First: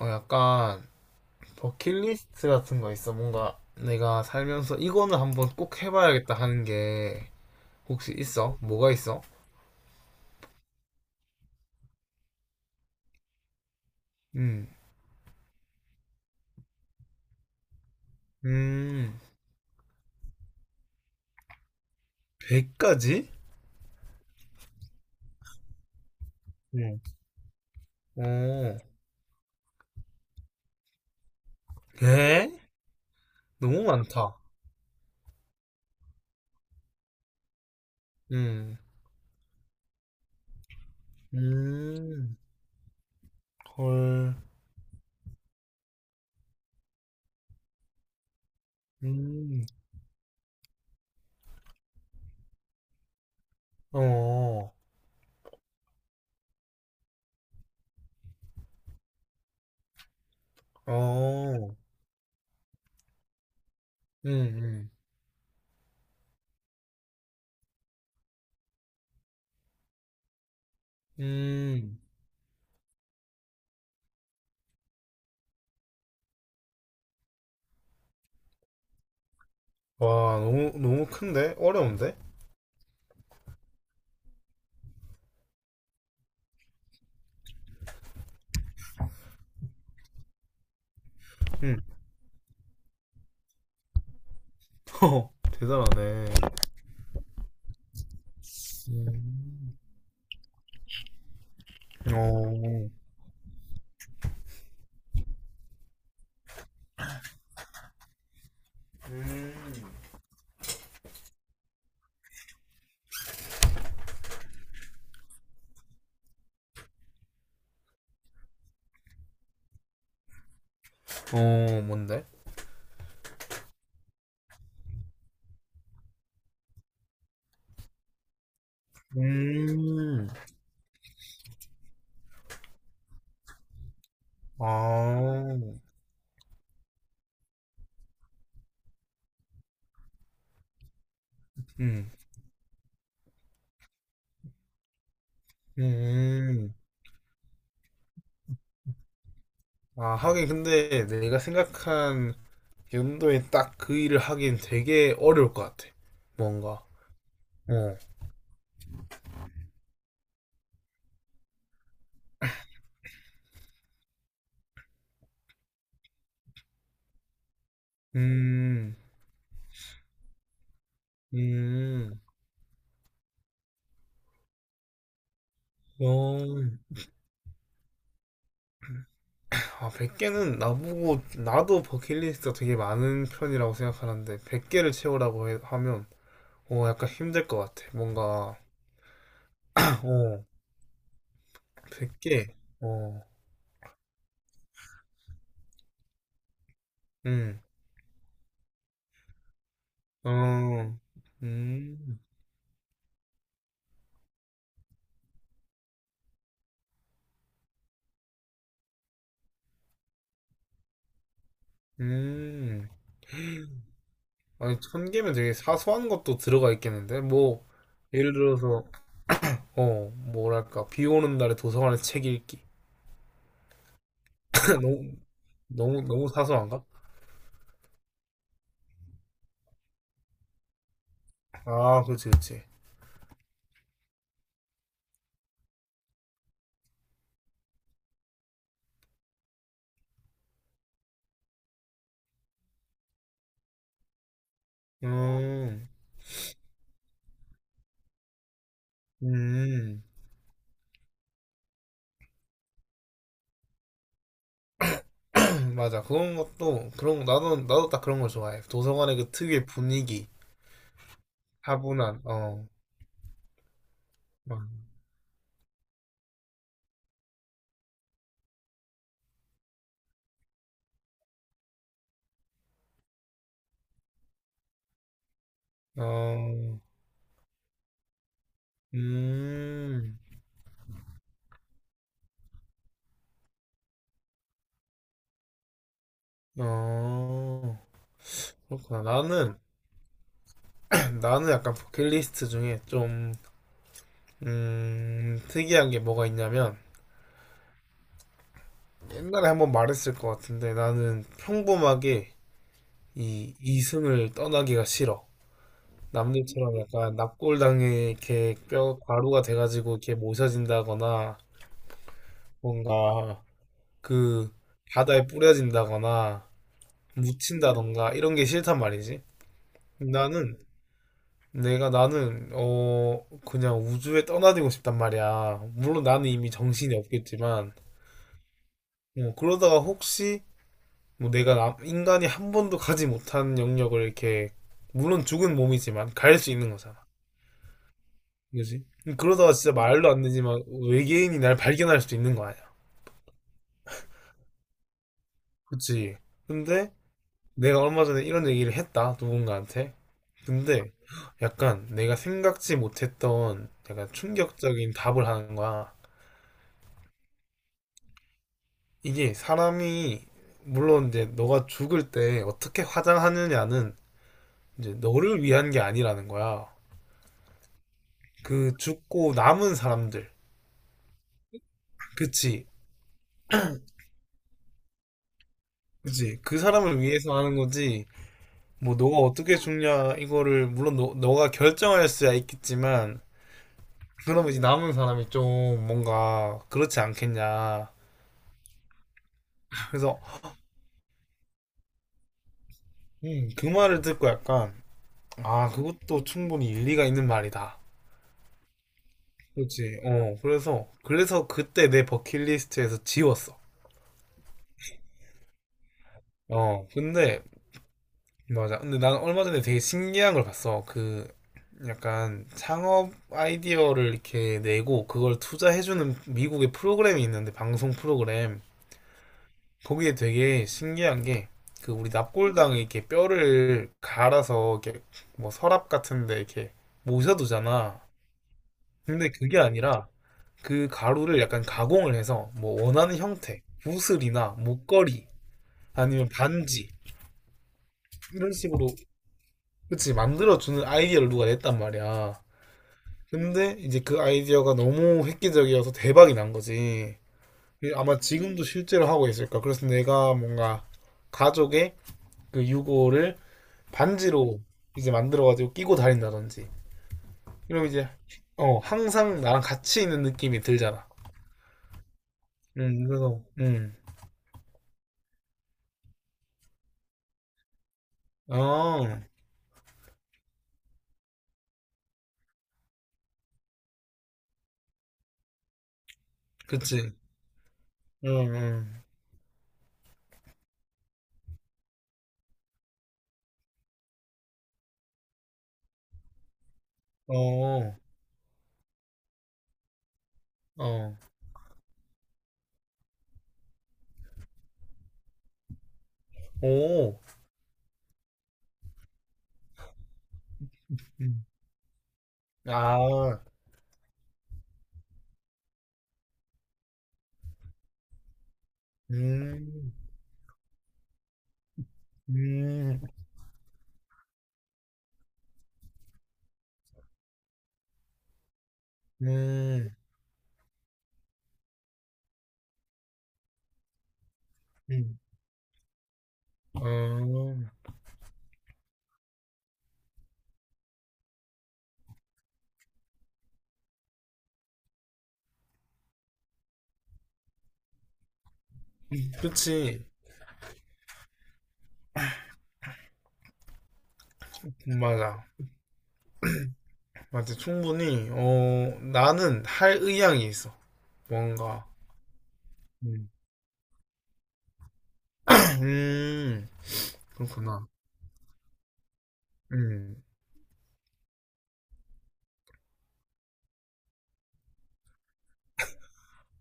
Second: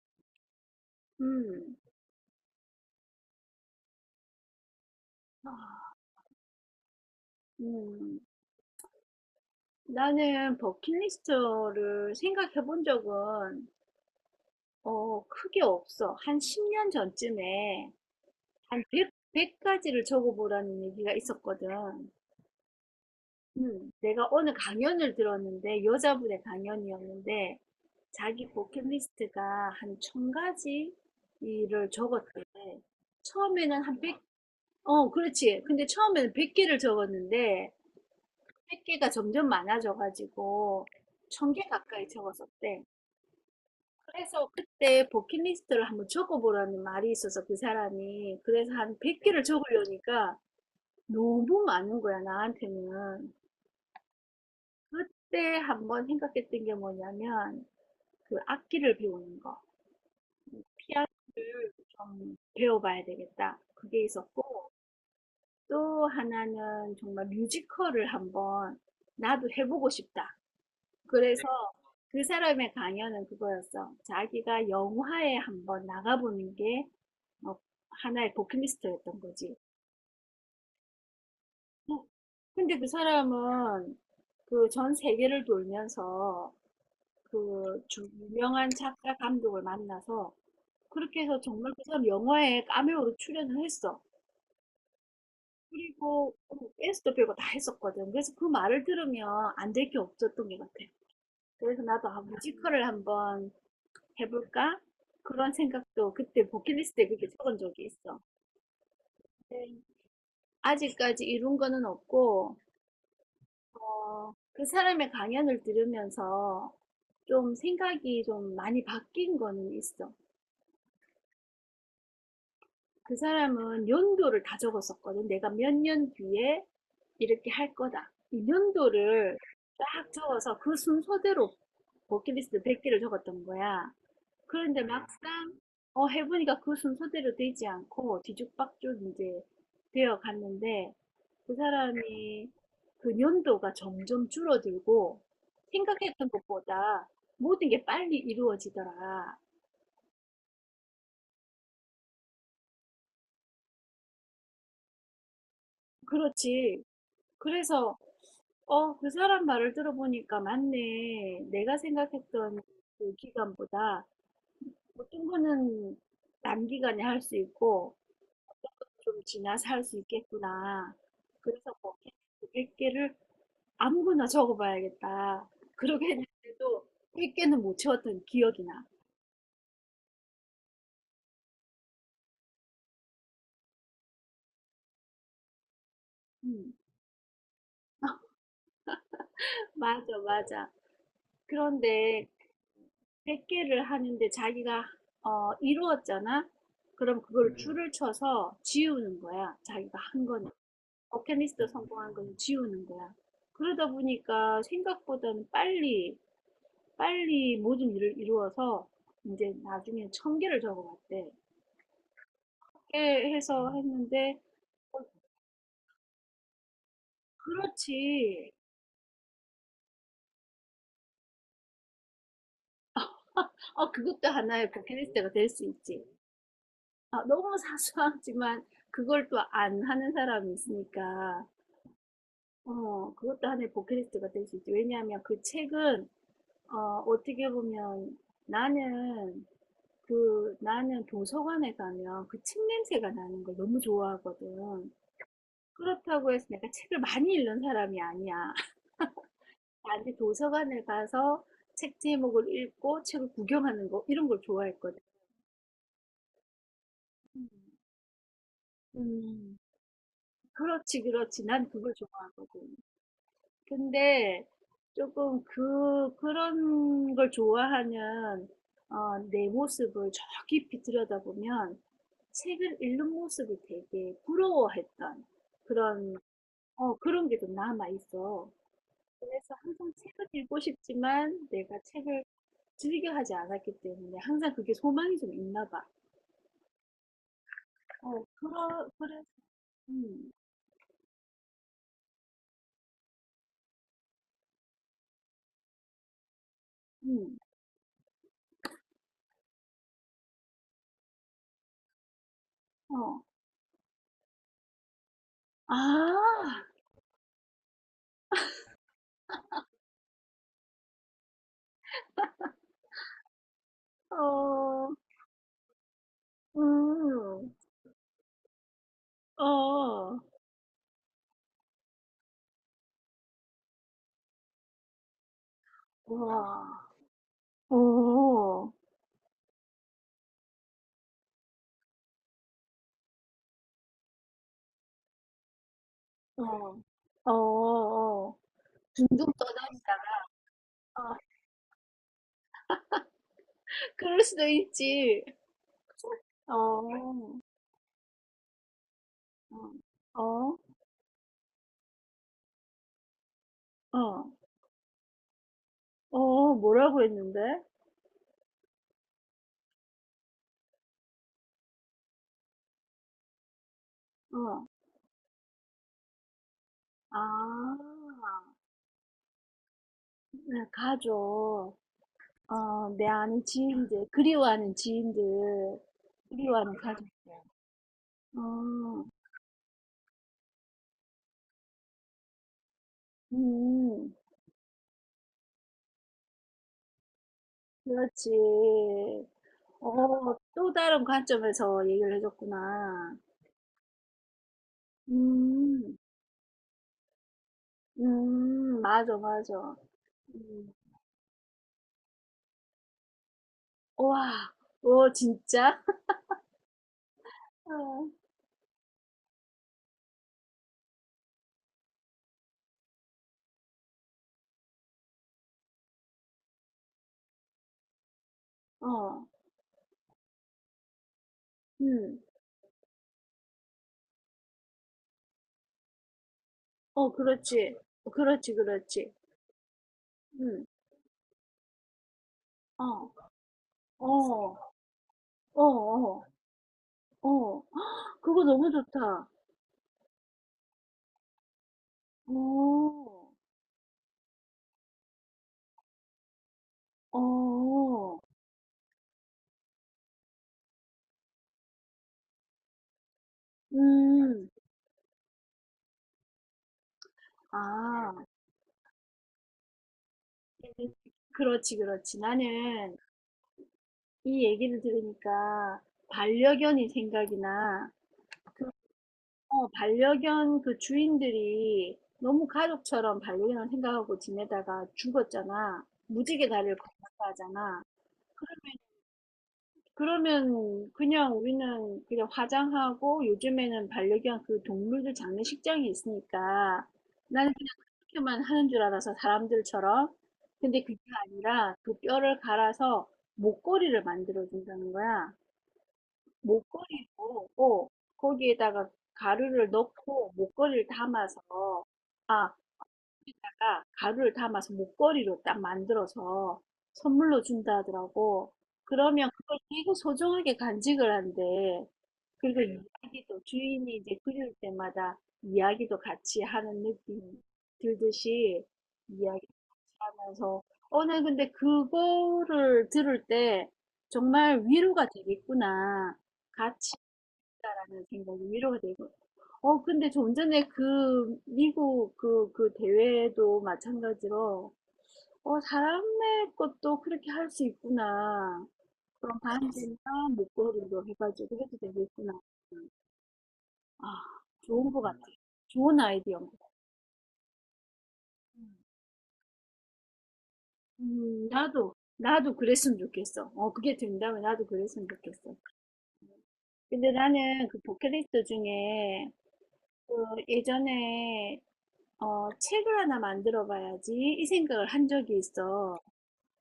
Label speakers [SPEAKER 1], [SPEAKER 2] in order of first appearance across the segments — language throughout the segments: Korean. [SPEAKER 1] 약간
[SPEAKER 2] 음.
[SPEAKER 1] 버킷리스트 같은 거 있어? 뭔가 내가 살면서 이거는 한번 꼭 해봐야겠다 하는 게 혹시
[SPEAKER 2] 음.
[SPEAKER 1] 있어? 뭐가 있어?
[SPEAKER 2] 나는 버킷리스트를 생각해 본 적은
[SPEAKER 1] 음,
[SPEAKER 2] 크게 없어. 한 10년 전쯤에 한
[SPEAKER 1] 음,
[SPEAKER 2] 100, 가지를 적어보라는 얘기가 있었거든.
[SPEAKER 1] 100가지?
[SPEAKER 2] 음. 내가 어느 강연을 들었는데 여자분의
[SPEAKER 1] 응.
[SPEAKER 2] 강연이었는데
[SPEAKER 1] 오,
[SPEAKER 2] 자기 버킷리스트가 한 1000가지 일을 적었대.
[SPEAKER 1] 예?
[SPEAKER 2] 처음에는
[SPEAKER 1] 너무
[SPEAKER 2] 한 백,
[SPEAKER 1] 많다.
[SPEAKER 2] 그렇지. 근데 처음에는 100개를 적었는데
[SPEAKER 1] 음,
[SPEAKER 2] 100개가 점점 많아져가지고 1000개 가까이
[SPEAKER 1] 음,
[SPEAKER 2] 적었었대.
[SPEAKER 1] 헐,
[SPEAKER 2] 그래서 그때 버킷리스트를 한번 적어보라는 말이 있어서 그 사람이 그래서 한 100개를
[SPEAKER 1] 음,
[SPEAKER 2] 적으려니까 너무 많은 거야 나한테는.
[SPEAKER 1] 어,
[SPEAKER 2] 그때 한번 생각했던 게 뭐냐면 그 악기를 배우는 거, 피아노를
[SPEAKER 1] 어,
[SPEAKER 2] 좀 배워봐야 되겠다. 그게
[SPEAKER 1] 음,
[SPEAKER 2] 있었고
[SPEAKER 1] 음,
[SPEAKER 2] 또 하나는 정말 뮤지컬을 한번 나도 해보고 싶다. 그래서
[SPEAKER 1] 음.
[SPEAKER 2] 그 사람의 강연은 그거였어. 자기가 영화에 한번 나가보는 게 어, 하나의 버킷리스트였던 거지.
[SPEAKER 1] 와, 너무 큰데?
[SPEAKER 2] 어,
[SPEAKER 1] 어려운데?
[SPEAKER 2] 근데 그 사람은 그 전 세계를 돌면서 유명한 작가 감독을 만나서 그렇게 해서 정말
[SPEAKER 1] 음,
[SPEAKER 2] 그 사람 영화에 카메오로 출연을 했어.
[SPEAKER 1] 허, 대단하네.
[SPEAKER 2] 그리고 댄스도 배우고 다 했었거든. 그래서 그 말을 들으면 안
[SPEAKER 1] 음,
[SPEAKER 2] 될 게 없었던 것 같아. 그래서 나도 아, 뮤지컬을
[SPEAKER 1] 어.
[SPEAKER 2] 한번 해볼까? 그런 생각도 그때 버킷리스트에 그렇게 적은 적이 있어.
[SPEAKER 1] 음.
[SPEAKER 2] 네. 아직까지 이룬 거는 없고, 그 사람의 강연을 들으면서 좀 생각이 좀 많이 바뀐 거는 있어.
[SPEAKER 1] 어, 뭔데?
[SPEAKER 2] 그 사람은 연도를 다 적었었거든. 내가 몇 년 뒤에 이렇게 할 거다. 이 연도를 딱
[SPEAKER 1] 음.
[SPEAKER 2] 적어서 그 순서대로 버킷리스트 100개를 적었던 거야. 그런데 막상
[SPEAKER 1] 아.
[SPEAKER 2] 해보니까 그 순서대로 되지 않고 뒤죽박죽 이제 되어 갔는데 그
[SPEAKER 1] 음.
[SPEAKER 2] 사람이 그 연도가 점점 줄어들고 생각했던
[SPEAKER 1] 음.
[SPEAKER 2] 것보다 모든 게 빨리 이루어지더라.
[SPEAKER 1] 아, 하긴. 근데 내가 생각한 연도에 딱 그 일을 하긴 되게 어려울 것 같아.
[SPEAKER 2] 그렇지.
[SPEAKER 1] 뭔가.
[SPEAKER 2] 그래서
[SPEAKER 1] 어.
[SPEAKER 2] 그 사람 말을 들어보니까 맞네. 내가 생각했던 그 기간보다 어떤 거는 단기간에 할 수 있고
[SPEAKER 1] 음.
[SPEAKER 2] 좀 지나서 할 수 있겠구나. 그래서 거기
[SPEAKER 1] 음.
[SPEAKER 2] 100개를 아무거나 적어봐야겠다. 그러게
[SPEAKER 1] 어.
[SPEAKER 2] 했는데도 100개는 못 채웠던 기억이 나.
[SPEAKER 1] 아, 100개는, 나보고 나도 버킷리스트가 되게 많은 편이라고 생각하는데 100개를 채우라고 하면
[SPEAKER 2] 음,
[SPEAKER 1] 어, 약간 힘들 것 같아. 뭔가.
[SPEAKER 2] 맞아,
[SPEAKER 1] 어.
[SPEAKER 2] 맞아. 그런데
[SPEAKER 1] 100개. 어.
[SPEAKER 2] 100개를 하는데 자기가 이루었잖아? 그럼 그걸
[SPEAKER 1] 음.
[SPEAKER 2] 줄을 쳐서 지우는 거야. 자기가 한 거는.
[SPEAKER 1] 어,
[SPEAKER 2] 버킷리스트 성공한
[SPEAKER 1] 음,
[SPEAKER 2] 거는 지우는 거야. 그러다 보니까 생각보다는 빨리 모든 일을 이루어서 이제 나중에 천 개를 적어봤대.
[SPEAKER 1] 음.
[SPEAKER 2] 게 해서 했는데
[SPEAKER 1] 아니,
[SPEAKER 2] 어,
[SPEAKER 1] 천 개면 되게 사소한 것도 들어가 있겠는데? 뭐, 예를
[SPEAKER 2] 그렇지.
[SPEAKER 1] 들어서, 어, 뭐랄까, 비 오는 날에 도서관에서 책 읽기.
[SPEAKER 2] 그것도 하나의
[SPEAKER 1] 너무,
[SPEAKER 2] 버킷리스트가 될 수 있지.
[SPEAKER 1] 너무 사소한가?
[SPEAKER 2] 아, 너무 사소하지만 그걸 또 안 하는 사람이 있으니까
[SPEAKER 1] 아, 그렇지, 그렇지.
[SPEAKER 2] 그것도 하나의 버킷리스트가 될 수 있지. 왜냐하면 그 책은 어, 어떻게 보면 나는 나는 도서관에 가면 그 책 냄새가 나는 걸 너무 좋아하거든.
[SPEAKER 1] 음,
[SPEAKER 2] 그렇다고 해서 내가 책을 많이 읽는 사람이 아니야.
[SPEAKER 1] 음.
[SPEAKER 2] 나는 도서관을 가서 책 제목을 읽고 책을 구경하는 거 이런 걸 좋아했거든.
[SPEAKER 1] 맞아. 그런 것도, 그런,
[SPEAKER 2] 음,
[SPEAKER 1] 나도, 나도 딱 그런 걸 좋아해. 도서관의 그
[SPEAKER 2] 음,
[SPEAKER 1] 특유의 분위기,
[SPEAKER 2] 그렇지, 그렇지. 난 그걸
[SPEAKER 1] 차분한, 어,
[SPEAKER 2] 좋아하거든. 근데
[SPEAKER 1] 막,
[SPEAKER 2] 조금 그런 걸 좋아하면, 내 모습을 저 깊이 들여다보면 책을 읽는 모습이 되게 부러워했던 그런,
[SPEAKER 1] 어,
[SPEAKER 2] 그런 게 좀 남아있어. 그래서 항상
[SPEAKER 1] 음,
[SPEAKER 2] 책을 읽고 싶지만 내가 책을 즐겨 하지 않았기 때문에 항상 그게 소망이 좀 있나 봐.
[SPEAKER 1] 어,
[SPEAKER 2] 어, 그러
[SPEAKER 1] 그렇구나.
[SPEAKER 2] 그래서 음.
[SPEAKER 1] 나는 약간 버킷리스트 중에 좀 특이한 게 뭐가 있냐면,
[SPEAKER 2] 음.
[SPEAKER 1] 옛날에 한번 말했을 것 같은데, 나는 평범하게
[SPEAKER 2] 어.
[SPEAKER 1] 이 이승을 떠나기가 싫어.
[SPEAKER 2] 아.
[SPEAKER 1] 남들처럼 약간 납골당에 이렇게 뼈 가루가 돼가지고 이렇게 모셔진다거나, 뭔가 그
[SPEAKER 2] 어.
[SPEAKER 1] 바다에 뿌려진다거나
[SPEAKER 2] 음.
[SPEAKER 1] 묻힌다던가 이런 게 싫단 말이지.
[SPEAKER 2] 어.
[SPEAKER 1] 나는, 내가 나는 어, 그냥 우주에 떠나들고 싶단 말이야. 물론 나는 이미
[SPEAKER 2] 와
[SPEAKER 1] 정신이 없겠지만,
[SPEAKER 2] 오.
[SPEAKER 1] 뭐 그러다가 혹시 뭐 내가 인간이 한 번도 가지 못한 영역을 이렇게, 물론 죽은 몸이지만 갈 수 있는
[SPEAKER 2] 어.
[SPEAKER 1] 거잖아.
[SPEAKER 2] 어어어.
[SPEAKER 1] 그지?
[SPEAKER 2] 둥둥
[SPEAKER 1] 그러다가 진짜 말도
[SPEAKER 2] 떠다니다가
[SPEAKER 1] 안 되지만
[SPEAKER 2] 어.
[SPEAKER 1] 외계인이 날 발견할 수도 있는 거 아니야.
[SPEAKER 2] 그럴 수도 있지.
[SPEAKER 1] 그치?
[SPEAKER 2] 어. 어.
[SPEAKER 1] 근데 내가 얼마 전에 이런 얘기를 했다, 누군가한테.
[SPEAKER 2] 어.
[SPEAKER 1] 근데 약간 내가 생각지 못했던 약간
[SPEAKER 2] 어.
[SPEAKER 1] 충격적인 답을 하는 거야.
[SPEAKER 2] 어 뭐라고 했는데?
[SPEAKER 1] 이게 사람이 물론 이제 너가 죽을 때 어떻게 화장하느냐는
[SPEAKER 2] 어.
[SPEAKER 1] 이제 너를 위한 게 아니라는 거야.
[SPEAKER 2] 아.
[SPEAKER 1] 그 죽고 남은 사람들.
[SPEAKER 2] 네 가족. 어,
[SPEAKER 1] 그치.
[SPEAKER 2] 내 아는 지인들, 그리워하는 지인들,
[SPEAKER 1] 그치. 그
[SPEAKER 2] 그리워하는
[SPEAKER 1] 사람을
[SPEAKER 2] 가족.
[SPEAKER 1] 위해서 하는 거지. 뭐,
[SPEAKER 2] 어,
[SPEAKER 1] 너가 어떻게 죽냐, 이거를, 물론 너가 결정할 수야 있겠지만,
[SPEAKER 2] 음,
[SPEAKER 1] 그러면 이제 남은 사람이 좀 뭔가 그렇지 않겠냐.
[SPEAKER 2] 그렇지.
[SPEAKER 1] 그래서,
[SPEAKER 2] 또 다른 관점에서 얘기를 해줬구나.
[SPEAKER 1] 그 말을 듣고 약간, 아,
[SPEAKER 2] 음,
[SPEAKER 1] 그것도 충분히 일리가 있는 말이다.
[SPEAKER 2] 맞아, 맞아.
[SPEAKER 1] 그렇지. 어,
[SPEAKER 2] 음,
[SPEAKER 1] 그래서 그때 내 버킷리스트에서 지웠어.
[SPEAKER 2] 와, 오, 진짜?
[SPEAKER 1] 어, 근데
[SPEAKER 2] 어,
[SPEAKER 1] 맞아. 근데 난 얼마 전에 되게 신기한 걸 봤어. 그 약간 창업 아이디어를 이렇게 내고 그걸 투자해주는 미국의 프로그램이 있는데, 방송 프로그램.
[SPEAKER 2] 어,
[SPEAKER 1] 거기에 되게 신기한 게, 그 우리
[SPEAKER 2] 음,
[SPEAKER 1] 납골당에 이렇게 뼈를 갈아서 이렇게 뭐 서랍 같은데 이렇게
[SPEAKER 2] 어, 그렇지.
[SPEAKER 1] 모셔두잖아.
[SPEAKER 2] 그렇지, 그렇지.
[SPEAKER 1] 근데 그게 아니라
[SPEAKER 2] 음,
[SPEAKER 1] 그 가루를 약간 가공을 해서 뭐
[SPEAKER 2] 어,
[SPEAKER 1] 원하는 형태,
[SPEAKER 2] 어,
[SPEAKER 1] 구슬이나 목걸이
[SPEAKER 2] 어, 어,
[SPEAKER 1] 아니면 반지
[SPEAKER 2] 어. 헉, 그거
[SPEAKER 1] 이런
[SPEAKER 2] 너무
[SPEAKER 1] 식으로,
[SPEAKER 2] 좋다.
[SPEAKER 1] 그치, 만들어주는 아이디어를 누가 냈단 말이야.
[SPEAKER 2] 어,
[SPEAKER 1] 근데 이제 그 아이디어가 너무 획기적이어서 대박이 난 거지. 그
[SPEAKER 2] 어.
[SPEAKER 1] 아마 지금도 실제로 하고 있을까. 그래서 내가 뭔가 가족의 그 유골을
[SPEAKER 2] 음.
[SPEAKER 1] 반지로 이제 만들어가지고 끼고 다닌다든지. 이러면 이제,
[SPEAKER 2] 아.
[SPEAKER 1] 어, 항상 나랑 같이 있는 느낌이 들잖아.
[SPEAKER 2] 그렇지, 그렇지. 나는
[SPEAKER 1] 그래서,
[SPEAKER 2] 이 얘기를 들으니까 반려견이 생각이나 그
[SPEAKER 1] 어,
[SPEAKER 2] 반려견 그 주인들이 너무 가족처럼 반려견을 생각하고 지내다가 죽었잖아. 무지개 다리를 건넜다
[SPEAKER 1] 그치.
[SPEAKER 2] 하잖아.
[SPEAKER 1] 응, 응.
[SPEAKER 2] 그러면 그냥 우리는 그냥 화장하고 요즘에는 반려견 그 동물들 장례식장이 있으니까 나는 그냥
[SPEAKER 1] 어,
[SPEAKER 2] 그렇게만 하는 줄 알아서 사람들처럼. 근데 그게
[SPEAKER 1] 어.
[SPEAKER 2] 아니라 그 뼈를 갈아서 목걸이를 만들어 준다는 거야.
[SPEAKER 1] 오.
[SPEAKER 2] 목걸이로 거기에다가 가루를 넣고 목걸이를 담아서
[SPEAKER 1] 음.
[SPEAKER 2] 아,
[SPEAKER 1] 아,
[SPEAKER 2] 다가 가루를 담아서 목걸이로 딱 만들어서 선물로 준다 하더라고. 그러면 그걸 되게
[SPEAKER 1] 음,
[SPEAKER 2] 소중하게 간직을 한대. 그리고
[SPEAKER 1] 음,
[SPEAKER 2] 이야기도 주인이 이제 그릴 때마다 이야기도 같이 하는 느낌 들듯이 이야기
[SPEAKER 1] 음,
[SPEAKER 2] 하면서 오늘 근데 그거를 들을 때 정말 위로가
[SPEAKER 1] 음.
[SPEAKER 2] 되겠구나. 같이
[SPEAKER 1] 어.
[SPEAKER 2] 있다라는 생각이 위로가 되고 근데 좀 전에 그 미국 그 대회도 마찬가지로, 사람의 것도 그렇게 할 수 있구나. 그럼
[SPEAKER 1] 그치.
[SPEAKER 2] 반지나 목걸이로 해가지고 해도 되겠구나. 아, 좋은 것 같아.
[SPEAKER 1] 맞아.
[SPEAKER 2] 좋은 아이디어인 것 같아.
[SPEAKER 1] 맞아. 충분히,
[SPEAKER 2] 음.
[SPEAKER 1] 어, 나는 할 의향이 있어. 뭔가.
[SPEAKER 2] 나도 그랬으면
[SPEAKER 1] 음,
[SPEAKER 2] 좋겠어. 그게 된다면 나도 그랬으면 좋겠어.
[SPEAKER 1] 음,
[SPEAKER 2] 근데 나는 그
[SPEAKER 1] 그렇구나.
[SPEAKER 2] 버킷리스트 중에 그
[SPEAKER 1] 음.
[SPEAKER 2] 예전에 책을 하나 만들어 봐야지 이 생각을 한 적이 있어.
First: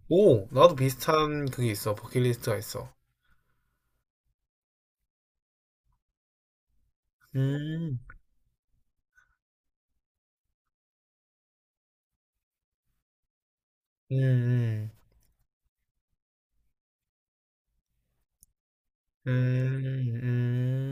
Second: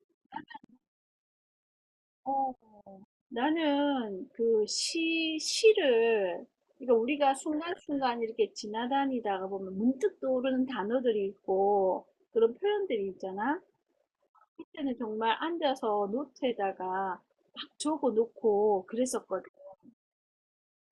[SPEAKER 1] 오, 나도 비슷한 그게 있어.
[SPEAKER 2] 어,
[SPEAKER 1] 버킷리스트가 있어.
[SPEAKER 2] 나는 시를, 그러니까 우리가
[SPEAKER 1] 음,
[SPEAKER 2] 순간순간 이렇게 지나다니다가 보면 문득 떠오르는 단어들이 있고 그런 표현들이 있잖아.
[SPEAKER 1] 음, 음,
[SPEAKER 2] 그때는 정말 앉아서 노트에다가 막 적어 놓고 그랬었거든.
[SPEAKER 1] 음,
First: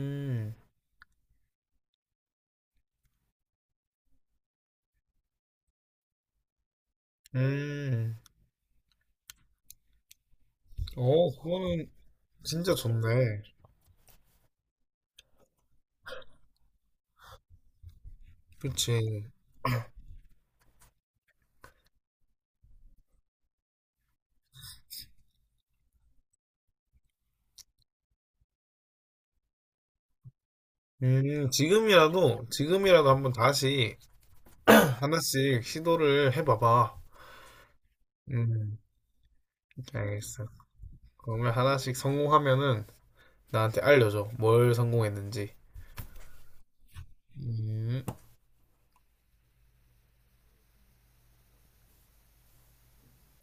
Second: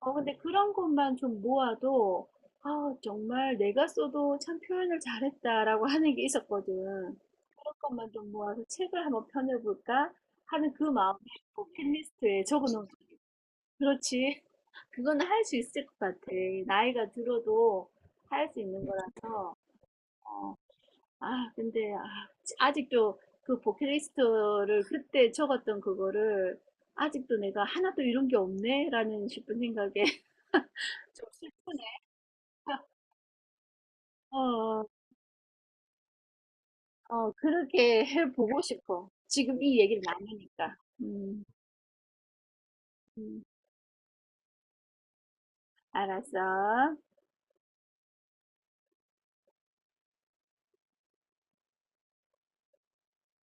[SPEAKER 2] 근데 그런 것만 좀 모아도, 아, 정말 내가 써도 참 표현을 잘했다라고 하는 게 있었거든. 그런 것만
[SPEAKER 1] 음.
[SPEAKER 2] 좀 모아서 책을 한번 펴내볼까 하는 그 마음이
[SPEAKER 1] 어,
[SPEAKER 2] 꼭
[SPEAKER 1] 그거는
[SPEAKER 2] 펜리스트에 적어
[SPEAKER 1] 진짜
[SPEAKER 2] 놓은 거
[SPEAKER 1] 좋네.
[SPEAKER 2] 그렇지. 그건 할 수 있을 것 같아. 나이가 들어도 할 수 있는
[SPEAKER 1] 그치.
[SPEAKER 2] 거라서. 어. 아, 근데 아, 아직도 그 버킷리스트를 그때 적었던 그거를 아직도 내가 하나도 이런 게 없네라는 싶은 생각에 좀 슬프네.
[SPEAKER 1] 지금이라도 한번 다시
[SPEAKER 2] 어, 어,
[SPEAKER 1] 하나씩 시도를 해봐봐.
[SPEAKER 2] 그렇게 해보고
[SPEAKER 1] 음,
[SPEAKER 2] 싶어. 지금 이 얘기를
[SPEAKER 1] 알겠어.
[SPEAKER 2] 나누니까. 음,
[SPEAKER 1] 그러면 하나씩 성공하면은
[SPEAKER 2] 음,
[SPEAKER 1] 나한테 알려줘. 뭘 성공했는지.
[SPEAKER 2] 알았어.
[SPEAKER 1] 음.